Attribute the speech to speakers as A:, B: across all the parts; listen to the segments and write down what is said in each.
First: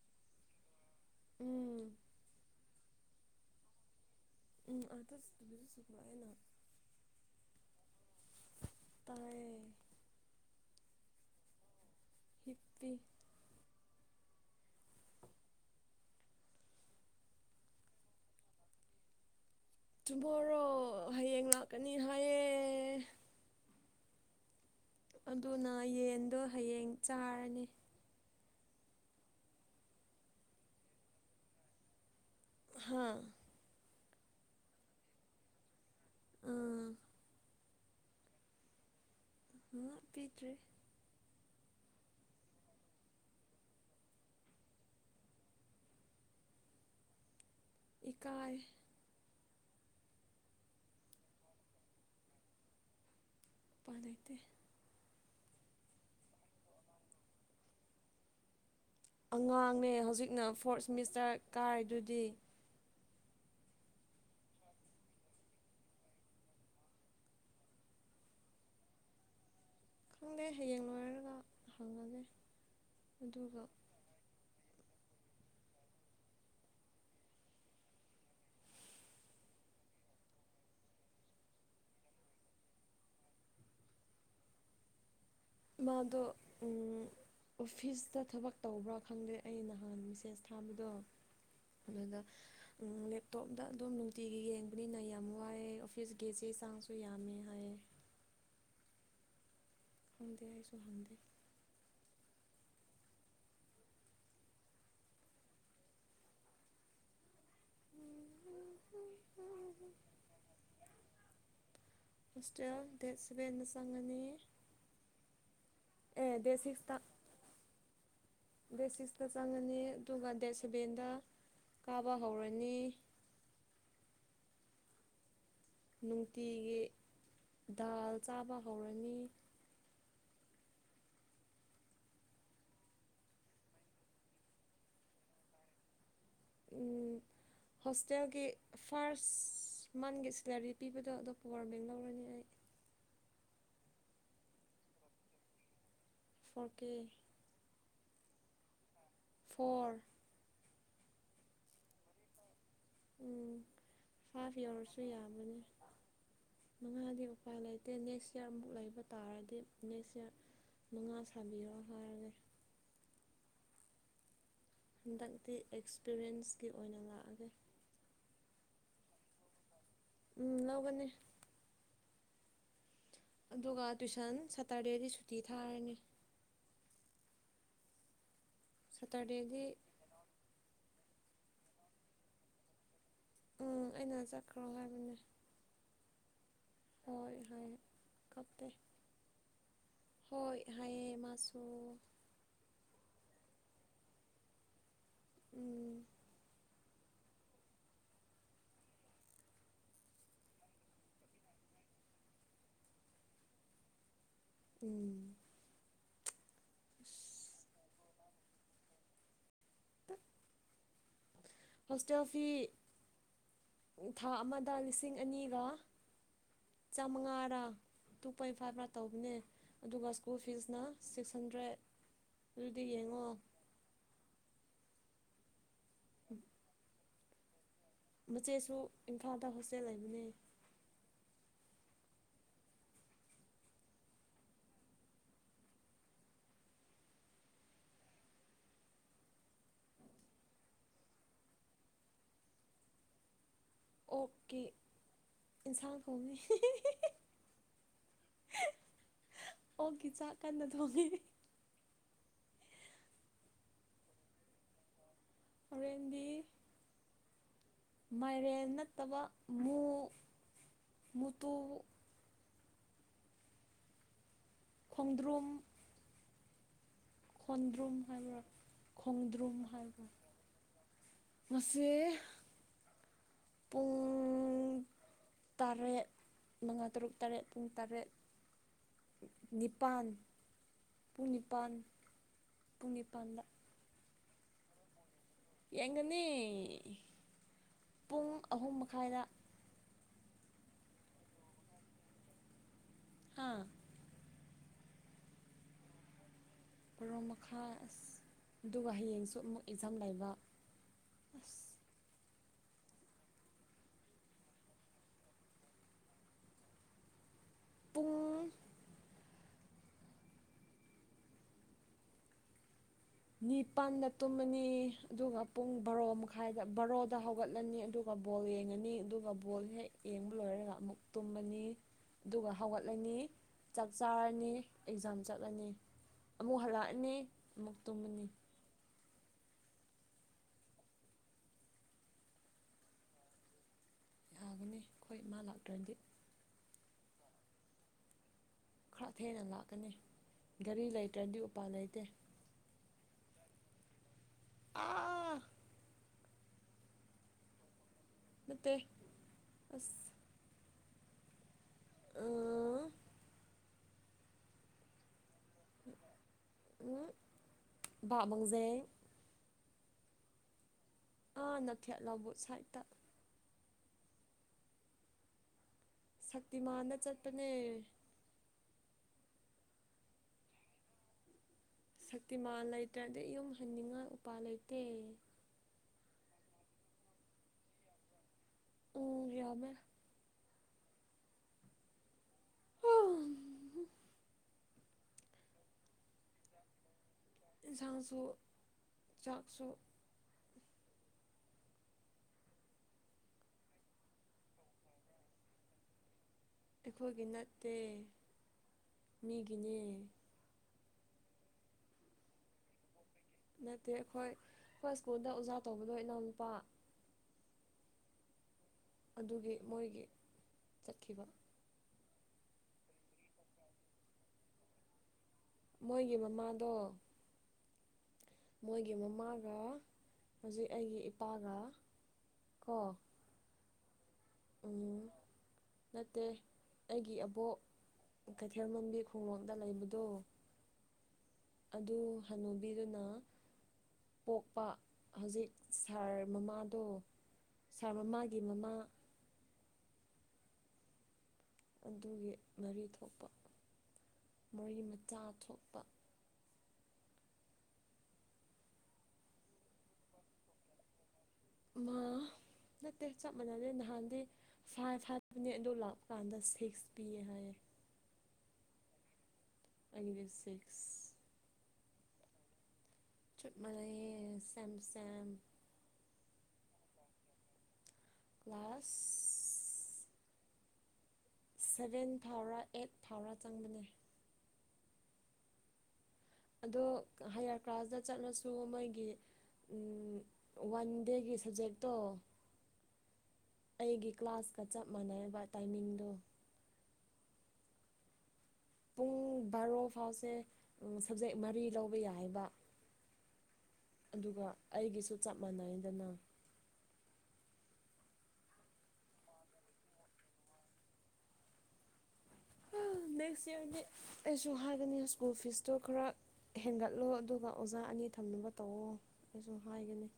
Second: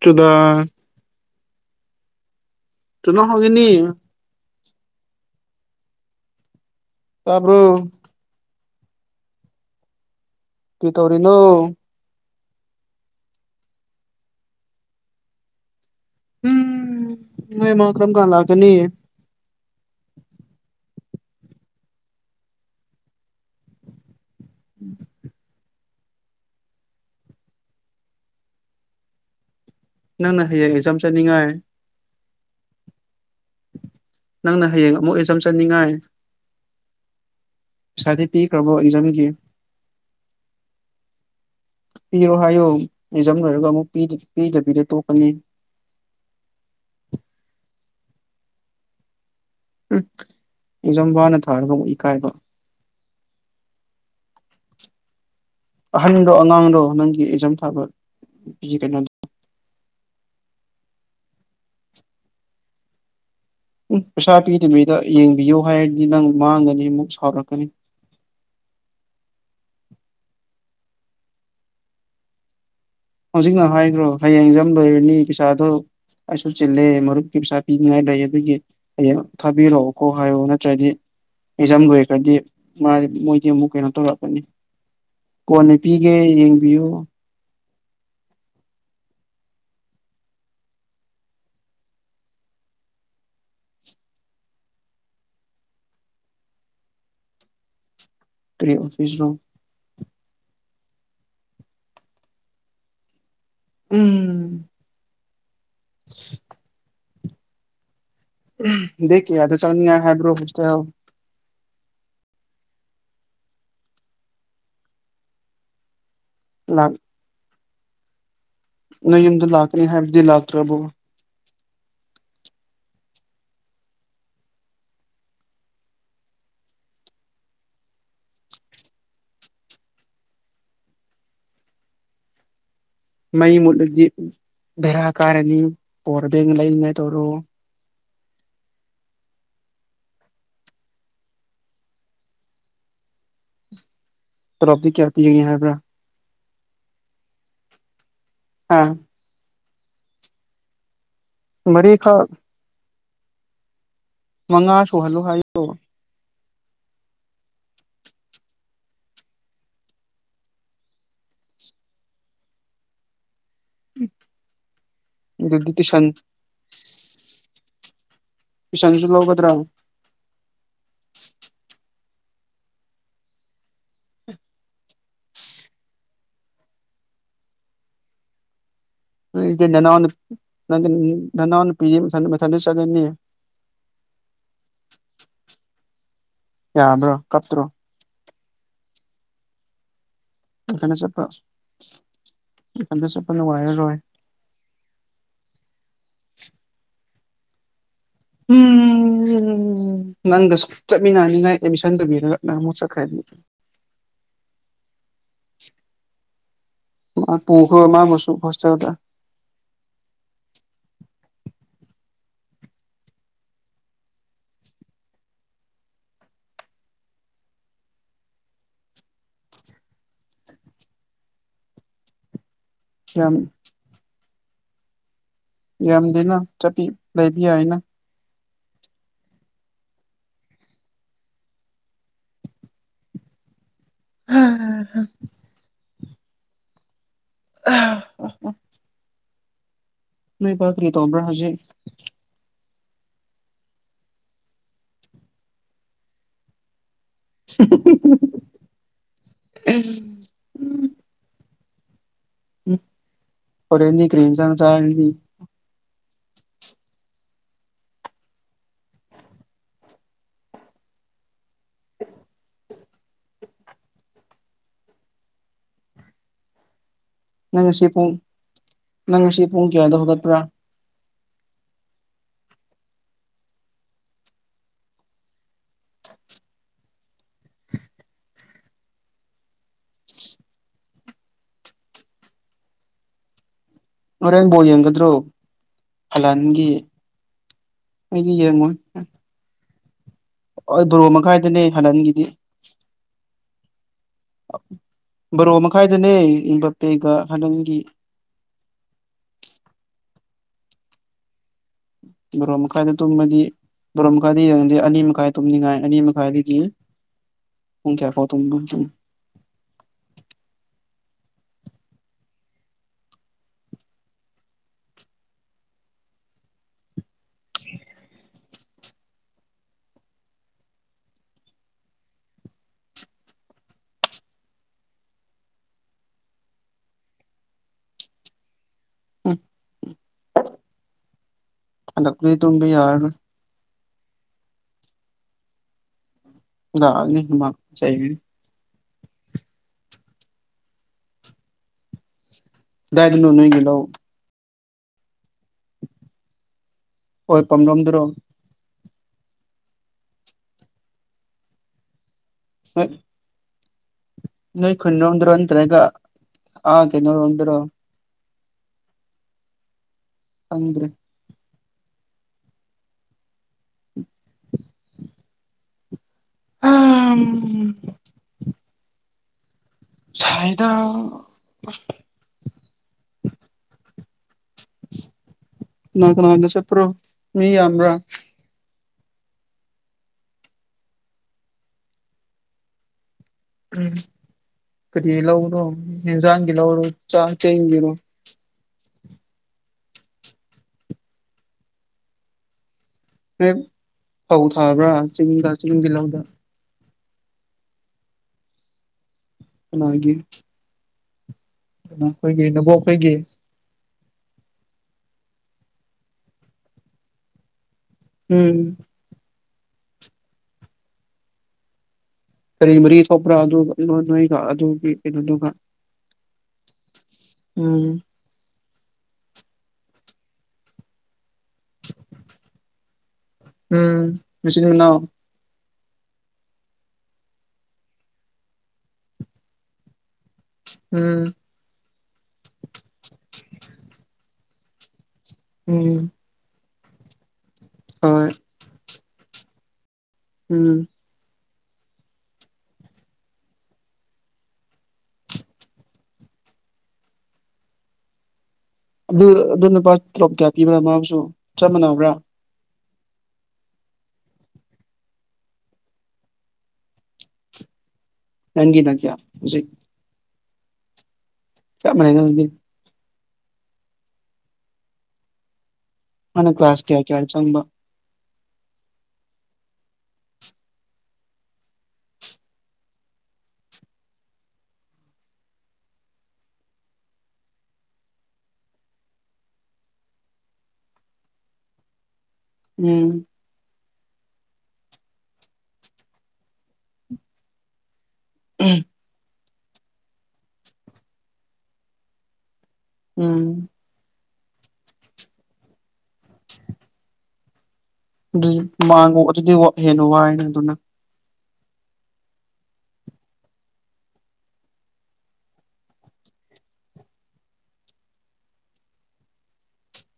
A: ꯆꯗꯥ [unintelligible]
B: ꯎꯝ
A: ꯇꯅꯣ ꯍꯒꯅꯤ [unintelligible]
B: ꯎ ꯑ ꯁꯨꯦ [inaudible]
A: ꯇꯥꯔꯕꯣ
B: ꯇꯔꯦ
A: ꯀꯩ ꯇꯧꯔꯤꯅꯣ
B: ꯍꯤꯞꯄꯤ
A: ꯎꯝ ꯅꯣꯏꯃꯥ ꯀꯔꯝ ꯀꯥꯟꯂꯥꯛꯒꯅꯤ
B: ꯑꯣ ꯍꯌꯦꯡ ꯉꯥꯛꯀꯅꯤ ꯍꯥꯏꯑ ꯑꯗꯨꯅ ꯌꯦꯟꯗꯣ ꯍꯌꯦꯡ ꯆꯥꯔꯅꯤ
A: ꯅꯪꯅ ꯍꯌꯦꯡ ꯑꯦꯛꯖꯥꯝ ꯆꯠꯅꯤꯡꯉꯥꯏ
B: ꯍꯥ
A: ꯅꯪꯅ ꯍꯌꯦꯡ ꯑꯃꯨꯛ ꯑꯦꯆꯝ ꯆꯅꯤꯡꯉꯥꯏ
B: ꯑ
A: ꯄꯩꯁꯥꯗꯤ ꯄꯤꯈꯔꯕꯣ ꯑꯦꯖꯝꯒꯤ
B: ꯑ ꯄꯤꯠ꯭ꯔ
A: ꯄꯤꯔꯣ ꯍꯥꯏꯌꯣ ꯑꯦꯖꯝ ꯂꯣꯏꯔꯒ ꯑꯃꯨꯛ ꯄꯤꯗꯕꯤꯗ ꯇꯣꯛꯀꯅꯤ
B: ꯏꯀꯥꯥꯏ
A: ꯎꯝ ꯌꯦꯖꯣꯝ ꯋꯥꯅ ꯊꯥꯔꯒ ꯑꯃꯨꯛ ꯏꯀꯥꯏꯕ
B: ꯄꯥꯅꯤꯡꯗꯦ
A: ꯑꯍꯟꯗꯣ ꯑꯉꯥꯡꯗꯣ ꯅꯪꯒꯤ ꯑꯦꯛꯖꯥꯝ ꯊꯥꯕ ꯀꯩꯅꯣ
B: ꯑꯉꯥꯡꯅꯦ ꯍꯧꯖꯤꯛꯅ ꯐꯣꯔꯠ ꯁꯦꯃꯤꯁꯇꯔ ꯀꯥꯏꯗꯨꯗꯤ
A: ꯎꯝ ꯄꯩꯁꯥ ꯄꯤꯗꯕꯤꯗ ꯌꯦꯡꯕꯤꯌꯨ ꯍꯥꯏꯔꯗꯤ ꯅꯪ ꯃꯥꯡꯒꯅꯤ ꯑꯃꯨꯛ ꯁꯥꯎꯔꯛꯀꯅꯤ
B: [inaudible] ꯈꯪꯗꯦ ꯍꯌꯦꯡ ꯂꯣꯏꯔꯒ ꯍꯪꯉꯒꯦ ꯑꯗꯨꯒ
A: ꯍꯧꯖꯤꯛꯅ ꯍꯥꯏꯈ꯭ꯔꯣ ꯍꯌꯦꯡ ꯖꯥꯝ ꯂꯣꯏꯔꯅꯤ ꯄꯩꯁꯥꯗꯣ ꯑꯩꯁꯨ ꯆꯤꯜꯂꯦ ꯃꯔꯨꯞꯀꯤ ꯄꯩꯁꯥ ꯄꯤꯅꯤꯡꯉꯥꯏ ꯂꯩ ꯑꯗꯨꯒꯤ ꯍꯌꯦꯡ ꯊꯥꯕꯤꯔꯛꯑꯣꯀꯣ ꯍꯥꯏꯌꯣ ꯅꯠꯇ꯭ꯔꯗꯤ ꯑꯦꯖꯥꯝ ꯂꯣꯏꯒꯕꯗꯤ ꯃꯥꯗꯤ ꯃꯣꯏꯗꯤ ꯑꯃꯨꯛ ꯀꯩꯅꯣ ꯇꯧꯔꯛꯀꯅꯤ ꯀꯣꯟꯅ ꯄꯤꯒꯦ
B: ꯃꯥꯗꯣ
A: ꯌꯦꯡꯕꯤꯌꯨ
B: ꯎꯝ ꯑꯣꯐꯤꯁꯇ ꯊꯕꯛ ꯇꯧꯕ꯭ꯔꯥ ꯈꯪꯗꯦ ꯑꯩ ꯅꯍꯥꯟ ꯃꯦꯁꯦꯖ ꯊꯥꯕꯗꯣ ꯑꯗꯨꯗ ꯂꯦꯞꯇꯣꯞꯇ ꯑꯗꯨꯝ ꯅꯨꯡꯇꯤꯒꯤ ꯌꯦꯡꯕꯅꯤꯅ ꯌꯥꯝ ꯋꯥꯏꯑꯦ ꯑꯣꯐꯤꯁ ꯀꯤꯁꯦ ꯍꯛꯆꯥꯡꯁꯨ ꯌꯥꯝꯃꯦ ꯍꯥꯏꯌꯦ
A: ꯀꯔꯤ ꯑꯣꯐꯤꯁ ꯔꯣ
B: ꯈꯪꯗꯦ ꯑꯩꯁꯨ ꯍꯪꯗꯦ
A: ꯎꯝ ꯗꯦ ꯀꯌꯥꯆꯡꯅꯤꯉꯥꯢ ꯍꯥꯏꯕ꯭ꯔꯣ ꯍꯣꯁꯇꯦꯜ
B: ꯍꯣꯁꯇꯦꯜ ꯗꯦꯠ ꯁꯚꯦꯟꯅ ꯆꯪꯒꯅꯤ ꯑꯦ ꯗꯦꯠ
A: ꯂꯥꯛ
B: ꯁꯤꯛꯁꯇ
A: ꯅꯣꯏ
B: ꯕꯦꯁꯤꯁꯇ
A: ꯌꯨꯝꯗ
B: ꯆꯪꯉꯅꯤ
A: ꯂꯥꯛꯀꯅꯤ ꯍꯥꯏꯕꯗꯤ
B: ꯑꯗꯨꯒ ꯗꯦꯠ
A: ꯂꯥꯛꯇ꯭ꯔꯕꯣ
B: ꯁꯕꯦꯟꯗ ꯀꯥꯕ ꯍꯧꯔꯅꯤ ꯅꯨꯡꯇꯤꯒꯤ ꯗꯥꯜ ꯆꯥꯕ ꯍꯧꯔꯅꯤ
A: ꯃꯩ ꯃꯨꯠꯂꯗꯤ ꯚꯦꯔꯥ ꯀꯥꯔꯅꯤ ꯄꯣꯋꯔ ꯕꯦꯡ ꯂꯩꯔꯤꯉꯥꯏ
B: ꯎꯝ
A: ꯇꯧꯔꯣ
B: ꯍꯣꯁꯇꯦꯜꯒꯤ ꯐꯥꯔꯁ ꯃꯟꯒꯤ ꯁꯦꯂꯔꯤ ꯄꯤꯕꯗꯣ ꯑꯇꯣꯞꯄ ꯋꯥꯔꯃꯦꯡ ꯂꯧꯔꯅꯤ ꯑꯩ [inaudible]
A: ꯇꯣꯂꯣꯞꯗꯤ ꯀꯌꯥ ꯄꯤ ꯍꯥꯏꯕ꯭ꯔꯥ
B: ꯐꯣꯔꯀꯦ
A: ꯑꯥ
B: ꯐꯣꯔ
A: ꯃꯔꯤꯈꯛ
B: ꯎꯝ ꯐꯥꯏꯚ
A: ꯃꯉꯥ
B: ꯌꯧꯔꯁꯨ
A: ꯁꯨꯍꯜꯂꯣ
B: ꯌꯥꯝꯃꯅꯤ
A: ꯍꯥꯏꯌꯣ
B: ꯃꯉꯥꯗꯤ ꯎꯄꯥꯏ ꯂꯩꯇꯦ ꯅꯦꯛꯁ ꯏꯌꯥꯔꯃꯨꯛ ꯂꯩꯕ ꯇꯥꯔꯗꯤ ꯅꯦꯛꯁ ꯏꯌꯥꯔ ꯃꯉꯥ ꯁꯥꯕꯤꯔꯣ ꯍꯥꯏꯔꯒꯦ ꯍꯟꯗꯛꯇꯤ
A: ꯑꯗꯨꯗꯤ ꯇꯨꯏꯁꯟ
B: ꯑꯦꯛꯁꯄꯤꯔꯤꯌꯦꯟꯁꯀꯤ ꯑꯣꯏꯅ ꯂꯥꯛꯑꯒꯦ
A: ꯄꯁꯤꯟꯁꯨ ꯂꯧꯒꯗꯔ
B: ꯎꯝ ꯂꯧꯒꯅꯤ ꯑꯗꯨꯒ ꯇꯨꯏꯁꯟ ꯁꯥꯇꯔꯗꯦꯗꯤ ꯁꯨꯇꯤ ꯊꯥꯔꯅꯤ ꯁꯇꯔꯗꯦꯗꯤ
A: ꯅꯪꯒꯤ ꯅꯅꯥꯎ ꯅꯪꯒꯝ ꯅꯅꯥꯎꯄꯤꯗꯤ ꯃꯊꯟꯗ ꯃꯊꯟꯗ ꯆꯠꯂꯤꯅꯦ
B: ꯎꯝ ꯑꯩꯅ ꯆꯠꯈ꯭ꯔꯣ ꯍꯥꯏꯕꯅꯦ
A: ꯌꯥꯗ꯭ꯔꯣ ꯀꯞꯇ꯭ꯔꯣ
B: ꯀꯞ ꯍꯣꯏ
A: ꯃꯊꯟꯇ
B: ꯍꯌꯦ
A: ꯆꯠꯄ
B: ꯃꯁꯨꯨ
A: ꯅꯨꯡꯉꯥꯢꯔꯔꯣꯢ
B: ꯎꯝ
A: ꯎꯝ ꯎꯝ ꯅꯪꯗꯁꯨ ꯆꯠꯃꯤꯟꯅꯅꯤꯅ ꯑꯦꯗꯃꯤꯁꯟ ꯇꯕꯤꯔꯒ ꯅꯪ ꯑꯃꯨꯛ ꯆꯠꯈ꯭ꯔꯅꯤ
B: ꯎꯝ
A: ꯃꯥ ꯄꯨꯀꯣ ꯃꯕꯨꯁꯨꯨ ꯐꯣꯁꯇꯦꯜꯗ
B: ꯍꯣꯁꯇꯦꯜ ꯐꯤ ꯊꯥ ꯑꯃꯗ ꯂꯤꯁꯤꯡ ꯑꯅꯤꯒ ꯆꯃꯉꯔꯥ ꯇꯨ ꯄꯣꯏꯟ ꯐꯥꯏꯚ ꯇꯧꯕꯅꯦ ꯑꯗꯨꯒ ꯁ꯭ꯀꯨꯜ ꯐꯤꯁꯅ ꯁꯤꯛꯁ ꯍꯟꯗ꯭ꯔꯦꯠ ꯑꯗꯨꯗꯤ ꯌꯦꯡꯉꯣ
A: ꯌꯥꯝ ꯌꯥꯝꯗꯦꯅ ꯆꯄꯤ ꯂꯩꯗꯤ ꯌꯥꯢꯅ
B: ꯃꯆꯦꯁꯨ ꯏꯝꯐꯥꯜꯗ ꯍꯣꯁꯇꯦꯜ ꯂꯩꯕꯅꯦ
A: ꯑ ꯑ ꯑ [unintelligible] ꯅꯣꯢ ꯄꯥ ꯀꯔꯤ ꯇꯣꯕ꯭ꯔꯥ ꯍꯧꯖꯤ
B: ꯑꯣꯀꯤ ꯏꯟꯁꯥꯡ ꯊꯣꯡꯉꯤ ꯑꯣꯛꯀꯤ ꯆꯥꯛ ꯀꯟꯅ
A: ꯎꯝ
B: ꯊꯣꯡꯉꯤ
A: ꯎ ꯑꯣꯔ ꯏꯅꯤ ꯀ꯭ꯔꯤꯝꯁꯅ ꯆꯗꯤ
B: ꯍꯦꯟꯗꯤ ꯃꯥꯏꯔꯦꯟ ꯅꯠꯇꯕ ꯃꯨ ꯃꯨꯇꯨ ꯈꯣꯡꯗ꯭ꯔꯨꯝ
A: ꯅꯪ ꯁꯤ
B: ꯈꯣꯟꯗ꯭ꯔꯨꯝ
A: ꯄꯣꯡ
B: ꯍꯥꯏꯕ꯭ꯔꯥ
A: ꯅꯪ ꯉꯁꯤ ꯄꯣꯡ ꯀꯗ ꯍꯧꯗꯠꯇ꯭ꯔꯥ
B: ꯃꯁ ꯄꯨꯡꯟ ꯇꯔꯦꯠ ꯉꯥ ꯇꯔꯨꯛ ꯇꯔꯦꯠ ꯄꯨꯡ ꯇꯔꯦꯠ ꯅꯤꯄꯥꯜ ꯄꯨꯡ ꯅꯤꯄꯥꯟ ꯄꯨꯡ ꯅꯤꯄꯥꯟꯗ
A: ꯃꯔꯔꯦꯟꯕꯣꯗꯤ ꯌꯦꯗ꯭ꯔꯣ
B: ꯌꯦꯡꯒꯅꯤ ꯄꯨꯡ
A: ꯑꯩꯗꯤ
B: ꯑꯍꯨꯝ ꯃꯈꯥꯏꯗ
A: ꯍ ꯕꯣꯔꯣ ꯃꯈꯥꯏꯗꯅꯦ ꯍꯟꯅꯟꯒꯤꯗꯤ
B: ꯍꯥꯥ
A: ꯕꯔꯣ ꯃꯈꯥꯏꯗꯅꯦ ꯏꯝꯕꯥꯄꯦꯒ
B: ꯄꯣꯔꯣꯛ ꯃꯈꯥ
A: ꯍꯥꯂꯟꯒꯤ
B: ꯑꯗꯨꯒ ꯍꯌꯦꯡꯁꯨ ꯑꯃꯨꯛ ꯑꯦꯛꯖꯝ ꯂꯩꯕ ꯑ
A: ꯕꯣ ꯃꯈ ꯀꯥꯏꯗ ꯇ ꯃꯗꯤ ꯣꯔ ꯃꯈꯥꯏꯗꯤ ꯌꯦꯡꯗꯤ ꯑꯅꯤ ꯃꯈꯥꯏ ꯇꯨꯝꯅꯤꯡꯉꯥꯏ ꯑꯅꯤ ꯃꯈꯥꯏꯗꯤ ꯀꯤ ꯎꯨꯡ ꯀꯌꯥ ꯀꯣ ꯇꯝ
B: ꯄꯨꯡ
A: ꯂꯖꯨꯡ
B: ꯅꯤꯄꯥꯟꯗ ꯇꯨꯝꯃꯅꯤ ꯑꯗꯨꯒ ꯄꯨꯡ ꯕꯥꯔꯣ ꯃꯈꯥꯏꯗ ꯕꯥꯔꯣ ꯗ ꯍꯧꯒꯠꯂꯅꯤ ꯑꯗꯨꯒ ꯕꯣꯜ ꯌꯦꯡꯉꯅꯤ ꯑꯗꯨꯒ ꯕꯣꯜ ꯍꯦꯛ ꯌꯦꯡꯕ ꯂꯣꯏꯔꯒ ꯑꯃꯨꯛ ꯇꯨꯝꯃꯅꯤ ꯑꯗꯨꯒ ꯍꯧꯒꯠꯂꯅꯤ ꯆꯥꯛ ꯆꯥꯔꯅꯤ ꯑꯦꯛꯖꯥꯝ ꯆꯠꯂꯅꯤ ꯑꯃꯨꯛ ꯍꯜꯂꯛꯑꯅꯤ ꯑꯃꯨꯛ ꯇꯨꯝꯃꯅꯤ
A: ꯔꯤ ꯇꯕꯤ ꯌꯥꯔ
B: ꯌꯥꯒꯅꯤ ꯑꯩꯈꯣꯏ ꯃꯥ ꯂꯥꯛꯇ꯭ꯔꯗꯤ
A: ꯂꯅꯤꯃ ꯆ
B: ꯈꯔ ꯊꯦꯡꯅ ꯂꯥꯛꯀꯅꯤ ꯒꯥꯔꯤ ꯂꯩꯇ꯭ꯔꯗꯤ ꯎꯄꯥꯏ ꯂꯩꯇꯦ
A: ꯗꯗꯤꯅꯣꯅꯣꯏꯒꯂ
B: ꯑꯥ
A: ꯍꯣꯏ ꯄꯝ ꯔꯣꯝꯗꯨꯔꯣ
B: ꯅꯠꯇꯦꯛ ꯑꯁ ꯎ
A: ꯍꯣꯏ ꯅꯣꯏ ꯈꯨ ꯅꯣꯗ꯭ꯔꯣ ꯑꯣꯇ꯭ꯔꯦꯒꯒꯦ ꯅꯣꯟ꯭ꯔꯣ
B: ꯀꯥꯃꯨꯡꯖꯩ
A: ꯐꯗꯔꯤ
B: ꯀꯥꯟꯅ ꯐꯦꯠꯂꯕꯨ ꯁꯥꯏꯠꯇ ꯁꯛꯇꯤꯃꯥꯟꯗ ꯆꯠꯄꯅꯦ
A: ꯆꯗ
B: ꯁꯛꯇꯤꯃꯥꯟ ꯂꯩꯇ꯭ꯔꯗꯤꯩ ꯌꯨꯝ ꯍꯟꯅꯤꯡꯉꯥꯏ ꯎꯄꯄꯥ ꯂꯩꯇ
A: ꯅ ꯀꯁꯦ ꯄ꯭ꯔꯣ ꯃꯤ ꯑꯃ
B: ꯑꯣ ꯌꯥꯕ
A: ꯎꯝ ꯀꯔꯤ ꯂꯧꯔꯣꯖꯥꯡꯒꯤ ꯂꯧꯔꯣ ꯆꯥꯡ ꯀꯔꯣ
B: ꯆꯥꯛꯁꯨꯣꯛ
A: ꯍꯣꯏ ꯐꯧ ꯊꯥꯕ꯭ꯔꯥ ꯆꯤꯡꯗ ꯆꯤꯡ ꯇꯤꯜꯍꯧꯗ
B: ꯑꯩꯈꯣꯏꯒꯤ ꯅꯠꯇꯦ ꯃꯤꯒꯤꯅꯦ
A: ꯑꯗꯨ ꯑꯩꯈꯣꯏꯒꯤ ꯅꯕꯣꯛ ꯑꯩꯈꯣꯏꯒꯤ
B: ꯅꯠꯇꯦ ꯑꯩꯈꯣꯏ ꯑꯩꯈꯣꯏ ꯁ꯭ꯀꯨꯜꯗ ꯑꯣꯖꯥ ꯇꯧꯕꯗꯣ ꯏꯅꯥꯎꯅꯨꯄꯥ
A: ꯎꯝ
B: ꯑꯗꯨꯒꯤ ꯃꯣꯏꯒꯤ ꯆꯠꯈꯤꯕ
A: ꯀꯔꯤ ꯃꯔꯤ ꯊꯣꯛꯄ꯭ꯔꯥ ꯑꯗꯨ ꯅꯣꯏꯒ ꯑꯗꯨꯒꯤ ꯀꯩꯅꯣꯗꯨꯒ
B: ꯃꯣꯏꯒꯤ ꯃꯃꯥꯗꯣ
A: ꯎꯝ
B: ꯃꯣꯏꯒꯤ ꯃꯃꯥꯒ ꯍꯧꯖꯤꯛ ꯑꯩꯒꯤ ꯏꯄꯥꯒ
A: [inaudible]
B: ꯀꯣ
A: ꯎꯝ
B: ꯎꯝ
A: ꯃꯆꯑꯣ
B: ꯅꯠꯇꯦ ꯑꯩꯒꯤ ꯑꯕꯣꯛ ꯀꯩꯊꯦꯜ ꯃꯕꯤ ꯈꯨꯡꯎꯞꯗ ꯂꯩꯕꯗꯣ
A: ꯎꯝ
B: ꯑꯗꯨ ꯍꯅꯨꯕꯤꯗꯨꯅ ꯄꯣꯛꯄ ꯍꯧꯖꯤꯛ
A: ꯎꯝ
B: ꯁꯥꯔ ꯃꯃꯥꯗꯣ ꯁꯥꯔ
A: ꯍꯣꯏ
B: ꯃꯃꯥꯒꯤ ꯃꯃꯥ
A: ꯎꯝ
B: ꯑꯗꯨꯒꯤ ꯃꯔꯤ ꯊꯣꯛꯄ ꯃꯔꯤ ꯃꯆꯥ ꯊꯣꯛꯄ
A: ꯑꯗꯨ ꯑꯗꯨ ꯅꯨꯄꯥ ꯇꯂꯣꯞ ꯀꯌꯥ ꯄꯤꯕ꯭ꯔꯥ ꯃꯥꯕꯨꯁꯨ ꯆꯞ
B: ꯃꯥ
A: ꯃꯥꯟꯅꯕ꯭ꯔꯥ
B: ꯅꯠꯇꯦ ꯆꯞ ꯃꯥꯟꯅꯗꯦ ꯅꯍꯥꯟꯗꯤ ꯐꯥꯏꯚ ꯍꯥꯏꯕꯅꯦ ꯑꯗꯨ ꯂꯥꯛꯄ ꯀꯥꯟꯗ ꯁꯤꯛꯁ ꯄꯤꯌꯦ ꯍꯥꯏꯌꯦ
A: ꯇꯪꯒꯤꯤꯟ ꯀꯌꯥ ꯍꯧꯖꯤꯛ
B: ꯑꯩꯗꯤ ꯁꯤꯛꯁ
A: ꯆ ꯃꯅꯅꯗꯤ
B: ꯆ ꯃꯅ ꯁꯝꯁꯝ
A: ꯃꯅ ꯀ꯭ꯂꯥꯁ ꯀꯌꯥ ꯀ ꯆꯪꯝꯕ
B: class seven four eight four ꯆꯪꯕꯅꯤ ꯑꯗꯣ ꯍꯥꯏꯌꯥꯔ ꯀ꯭ꯂꯥꯁꯇ ꯆꯠꯂꯁꯨ ꯃꯣꯏꯒꯤ ꯋꯥꯟ ꯗꯦꯒꯤ ꯁꯕꯖꯦꯛꯇꯣ
A: ꯎꯝ
B: ꯑꯩꯒꯤ ꯀ꯭ꯂꯥꯁꯀ ꯆꯞ ꯃꯥꯟꯅꯕ ꯇꯥꯏꯃꯤꯡꯗꯨꯣ
A: ꯎꯝ
B: ꯄꯨꯡ ꯕꯥꯔꯣ ꯐꯥꯎꯁꯦ ꯁꯕꯖꯦꯛ ꯃꯔꯤ ꯂꯧꯕ ꯌꯥꯏꯕ
A: ꯎꯝ
B: ꯑꯗꯨꯒ ꯑꯩꯒꯤꯁꯨ ꯆꯞ ꯃꯥꯟꯅꯩꯗꯅ
A: ꯑꯗꯨꯗꯤ ꯃꯥꯡꯉ ꯑꯗꯨꯗꯤ ꯍꯦꯟꯅ ꯋꯥ ꯍꯥꯏꯅ ꯑꯗꯨꯅ
B: ꯅꯦꯛꯁꯔꯗꯤ ꯑꯩꯁꯨ ꯍꯥꯏꯒꯅꯤ ꯁ꯭ꯀꯨꯜ ꯐꯤꯁꯇꯣ ꯈꯔ ꯍꯦꯟꯒꯠꯂꯣ ꯑꯗꯨꯒ ꯑꯣꯖꯥ ꯑꯅꯤ ꯊꯝꯅꯕ ꯇꯧꯋꯣ ꯑꯩꯁꯨ ꯍꯥꯏꯒꯅꯤ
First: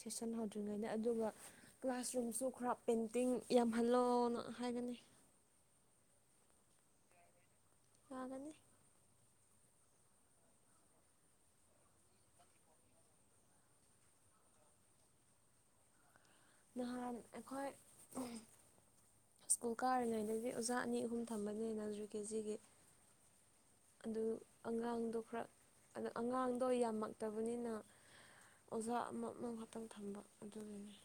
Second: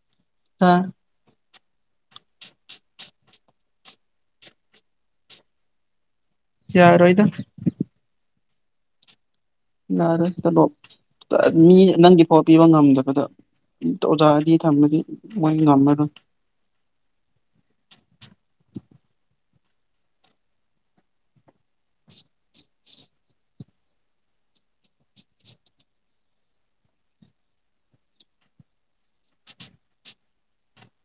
B: ꯁꯦꯁꯟ ꯍꯧꯗ꯭ꯔꯤꯉꯩꯗ ꯑꯗꯨꯒ ꯀ꯭ꯂꯥꯁꯔꯨꯝꯁꯨ ꯈꯔ ꯄꯦꯟꯇꯤꯡ ꯌꯥꯝꯍꯜꯂꯣꯅ ꯍꯥꯏꯒꯅꯤ
A: ꯌꯥꯔꯣꯍꯤꯗ
B: ꯃꯥꯅꯤ
A: ꯌꯥꯔꯦ ꯆꯂꯣ ꯃꯤ ꯅꯪꯒꯤ ꯄꯣꯠ ꯄꯤꯕ ꯉꯝꯗꯕꯗ ꯑꯣꯖꯥꯗꯤ ꯊꯝꯃꯗꯤ ꯃꯣꯏ ꯉꯝꯃꯔꯣꯏ
B: ꯅꯍꯥꯟ ꯑꯩꯈꯣꯏ ꯁ꯭ꯀꯨꯜ ꯀꯥꯔꯤꯉꯩꯗꯗꯤ ꯑꯣꯖꯥ ꯑꯅꯤ ꯑꯍꯨꯝ ꯊꯝꯕꯅꯤꯅꯦꯅ ꯍꯧꯗ꯭ꯔꯤ ꯀꯦꯖꯤꯒꯤ ꯑꯗꯨ ꯑꯉꯥꯡꯗꯣ ꯈꯔ ꯑꯉꯥꯡꯗꯣ ꯌꯥꯝꯃꯛꯇꯕꯅꯤꯅ ꯑꯣꯖꯥ ꯑꯃ ꯉꯍꯥꯛꯇꯪ ꯊꯝꯕ ꯑꯗꯨꯗꯨꯅꯤ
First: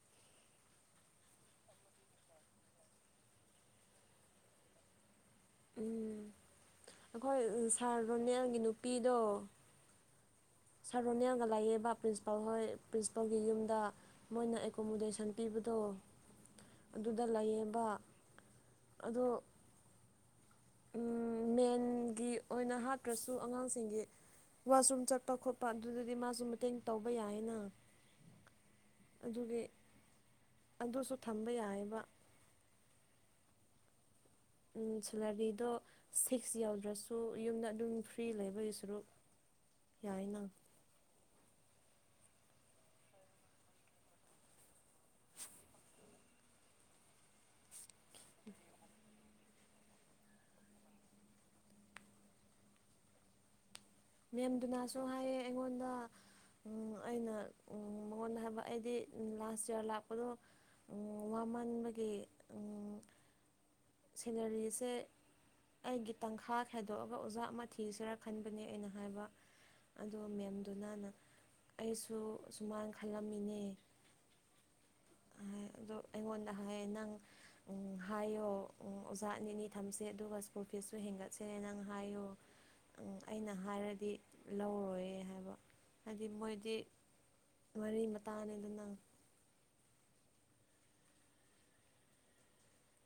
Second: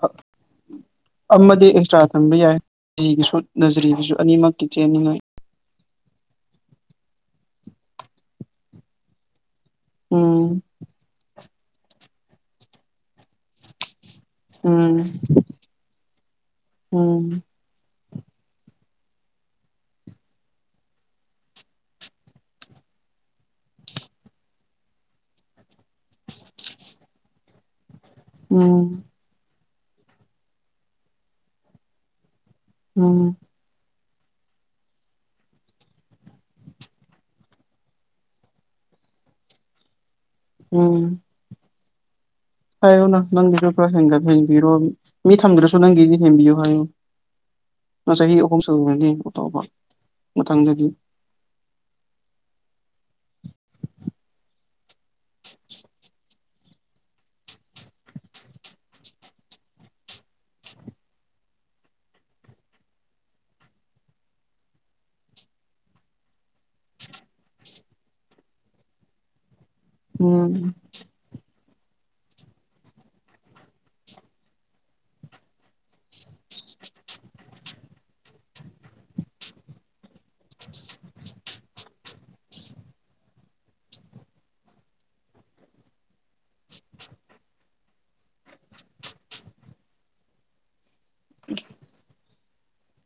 A: ꯍ ꯑꯃꯗꯤ ꯑꯦꯛꯁꯇ꯭ꯔꯥ ꯊꯝꯕ ꯌꯥꯏ ꯖꯤꯒꯤꯁꯨ ꯅꯖꯔꯤꯒꯤꯁꯨ ꯑꯅꯤꯃꯛꯀꯤ ꯆꯦꯟꯅꯤꯡꯉꯩ
B: ꯎꯝ ꯑꯩꯈꯣꯏ ꯁꯥꯔ ꯔꯣꯅꯦꯜꯒꯤ ꯅꯨꯄꯤꯗꯣ
A: ꯑꯣ
B: ꯁꯥꯔ ꯔꯣꯅꯦꯜꯒ ꯂꯩꯌꯦꯕꯥ ꯄ꯭ꯔꯤꯟꯁꯤꯄꯥꯜ ꯍꯣꯏ ꯄ꯭ꯔꯤꯟꯁꯤꯄꯥꯜꯒꯤ ꯌꯨꯝꯗ ꯃꯣꯏꯅ
A: ꯎꯝ
B: ꯑꯦꯀꯣꯃꯣꯗꯦꯁꯟ ꯄꯤꯕꯗꯣ ꯑꯗꯨꯗ
A: ꯎꯝ
B: ꯂꯩꯌꯦꯕ ꯑꯗꯣ ꯎꯝ ꯃꯦꯟꯒꯤ ꯑꯣꯏꯅ ꯍꯥꯠꯇ꯭ꯔꯁꯨ ꯑꯉꯥꯡꯁꯤꯡꯒꯤ ꯋꯥꯁꯔꯨꯝ ꯆꯠꯄ ꯈꯣꯠꯄ ꯑꯗꯨꯗꯗꯤ ꯃꯥꯁꯨ ꯃꯇꯦꯡ ꯇꯧꯕ ꯌꯥꯏꯌꯦꯅ
A: ꯎꯝ
B: ꯑꯗꯨꯒꯤ ꯑꯗꯨꯁꯨ ꯊꯝꯕ ꯌꯥꯏꯌꯦꯕ
A: ꯎꯝ
B: ꯁꯦꯂꯔꯤꯗꯣ ꯁꯤꯛꯁ ꯌꯥꯎꯗ꯭ꯔꯁꯨ ꯌꯨꯝꯗ ꯑꯗꯨꯝ ꯐ꯭ꯔꯤ ꯂꯩꯕꯒꯤ ꯁꯔꯨꯛ [inaudible]
A: ꯎꯝ ꯍꯥꯏꯌꯨ ꯅ ꯅꯪꯒꯤꯁꯨ ꯈꯔ ꯍꯦꯟꯒꯠ ꯍꯦꯟꯕꯤꯔꯣ ꯃꯤ ꯊꯝꯗ꯭ꯔꯁꯨ ꯅꯪꯒꯤꯗꯤ ꯍꯦꯟꯕꯤꯌꯨ ꯍꯥꯏꯌꯣ ꯃꯥ ꯆꯍꯤ ꯑꯍꯨꯝ ꯁꯨꯨꯔꯒꯔꯗꯤ ꯑꯇꯣꯞꯄ ꯃꯊꯪꯗꯗꯤ
B: ꯃꯦꯝꯗꯨꯅꯁꯨ ꯍꯥꯏꯌꯦ ꯑꯩꯉꯣꯟꯗ ꯑꯩꯅ ꯃꯉꯣꯟꯗ ꯍꯥꯏꯕ ꯑꯩꯗꯤ ꯂꯥꯁ ꯌꯥꯔ ꯂꯥꯛꯄꯗꯣ ꯋꯥꯃꯟꯕꯒꯤ ꯁꯦꯂꯥꯔꯤꯁꯦ ꯑꯩꯒꯤ ꯇꯪꯈꯥ ꯈꯥꯏꯗꯣꯛꯑꯒ ꯑꯣꯖꯥ ꯑꯃ ꯊꯤꯁꯤꯔꯥ ꯈꯟꯕꯅꯦ ꯑꯩꯅ ꯍꯥꯏꯕ ꯑꯗꯨꯒ
A: ꯎꯝ
B: ꯃꯦꯝꯗꯨꯅꯅ ꯑꯩꯁꯨ ꯁꯨꯃꯥꯏ ꯈꯜꯂꯝꯃꯦ ꯍꯥꯏ ꯑꯗꯣ ꯑꯩꯉꯣꯟꯗ ꯍꯥꯏꯌꯦ ꯅꯪ ꯎꯪ ꯍꯥꯏꯌꯣ ꯑꯣꯖꯥ ꯑꯅꯤꯅꯤ ꯊꯝꯁꯦ ꯑꯗꯨꯒ ꯁ꯭ꯀꯨꯜ ꯐꯤꯁꯨ ꯍꯦꯟꯒꯠꯁꯦꯅ ꯅꯪ ꯍꯥꯏꯌꯣ ꯑꯩꯅ ꯍꯥꯏꯔꯗꯤ ꯂꯧꯔꯣꯏ ꯍꯥꯏꯕ ꯍꯥꯏꯗꯤ ꯃꯣꯏꯗꯤ ꯃꯔꯤ ꯃꯇꯥꯅꯤꯗꯅ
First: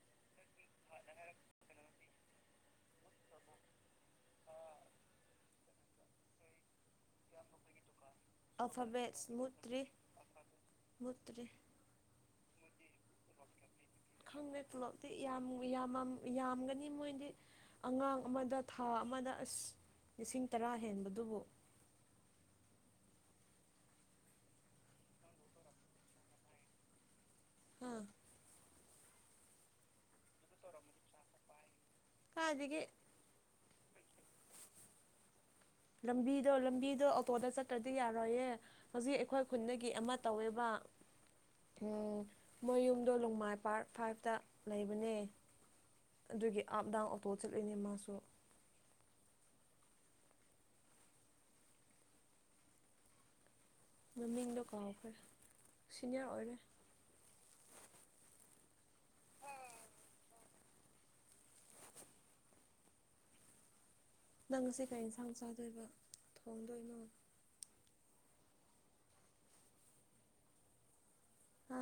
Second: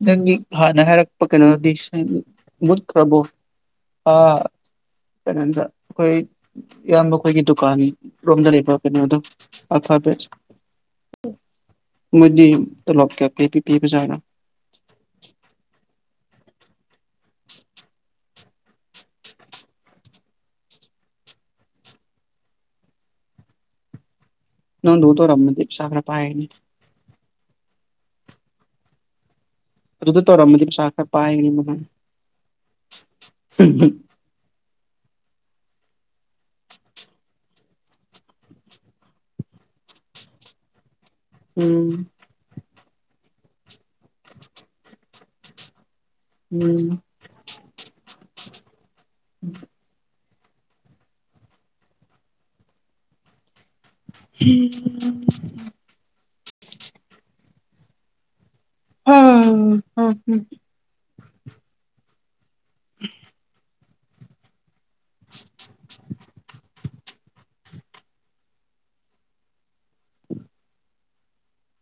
A: ꯅꯪꯒꯤ ꯍꯥꯟꯅ ꯍꯥꯏꯔꯛꯄ ꯀꯩꯅꯣꯗꯤ ꯁꯀ꯭ꯨꯟ ꯃꯨꯠꯈ꯭ꯔꯕꯣ ꯑꯥ ꯀꯩꯅꯣꯗ ꯑꯩꯈꯣꯏ ꯏꯌꯥꯝꯕ ꯑꯩꯈꯣꯏꯒꯤ ꯗꯨꯀꯥꯟ ꯔꯣꯝꯗ ꯂꯩꯕ ꯀꯩꯅꯣꯗꯣ
B: ꯑꯜꯐꯥꯕꯦꯠꯁ ꯃꯨꯠꯇ꯭ꯔꯤ
A: ꯑꯜꯐꯥꯕꯦꯠ ꯁꯀ꯭ꯨꯜ
B: ꯃꯨꯠꯇ꯭ꯔꯤ
A: ꯃꯣꯏꯗꯤ ꯇꯣꯂꯣꯞ ꯀꯌꯥ ꯄꯤꯕꯤ
B: ꯈꯪꯗꯦ ꯇꯂꯣꯞꯗꯤ ꯌꯥꯝ ꯌꯥꯝꯃꯝ ꯌꯥꯝꯒꯅꯤ ꯃꯣꯏꯗꯤ ꯑꯉꯥꯡ ꯑꯃꯗ ꯊꯥ ꯑꯃꯗ ꯑꯁ ꯂꯤꯁꯤꯡ ꯇꯔꯥ ꯍꯦꯟꯕꯗꯨꯕꯨ
A: ꯅꯪꯗꯧ ꯇꯧꯔꯝꯃꯗꯤ ꯄꯩꯁꯥ ꯈꯔ ꯄꯥꯏꯔꯅꯤ
B: ꯑꯥ
A: ꯑꯗꯨꯗ ꯇꯧꯔꯝꯃꯗꯤ ꯄꯩꯁꯥ ꯈꯔ ꯄꯥꯏꯅꯤ ꯃꯥ
B: ꯀꯥꯏꯗꯒꯤ
A: [unintelligible]
B: ꯂꯝꯕꯤꯗꯣ ꯂꯝꯕꯤꯗꯣ ꯑꯣꯇꯣꯗ ꯆꯠꯇ꯭ꯔꯗꯤ ꯌꯥꯔꯣꯏꯌꯦ ꯍꯧꯖꯤꯛ ꯑꯩꯈꯣꯏ ꯈꯨꯟꯗꯒꯤ ꯑꯃ ꯇꯧꯋꯦꯕ ꯎꯝ ꯃꯣꯏ ꯌꯨꯝꯗꯣ ꯂꯣꯡꯃꯥꯏ ꯄꯥꯔꯠ ꯐꯥꯏꯐꯇ ꯂꯩꯕꯅꯦ ꯑꯗꯨꯒꯤ ꯑꯞ
A: ꯎꯝ
B: ꯗꯥꯎꯟ ꯑꯣꯇꯣ ꯆꯠꯂꯤꯅꯦ ꯃꯥꯁꯨ
A: [unintelligible]
B: ꯃꯃꯤꯡꯗꯣ ꯀꯥꯎꯈꯔꯦ ꯁꯤꯅꯤꯌꯥꯔ ꯑꯣꯏꯔꯦ
A: ꯎꯝ ꯎꯝ ꯍꯨꯝ [inaudible]
B: ꯅꯪꯁꯦ ꯀꯩ ꯌꯦꯟꯁꯥꯡ ꯆꯥꯗꯣꯏꯕ ꯊꯣꯡꯗꯣꯏꯅꯣ ꯍꯥ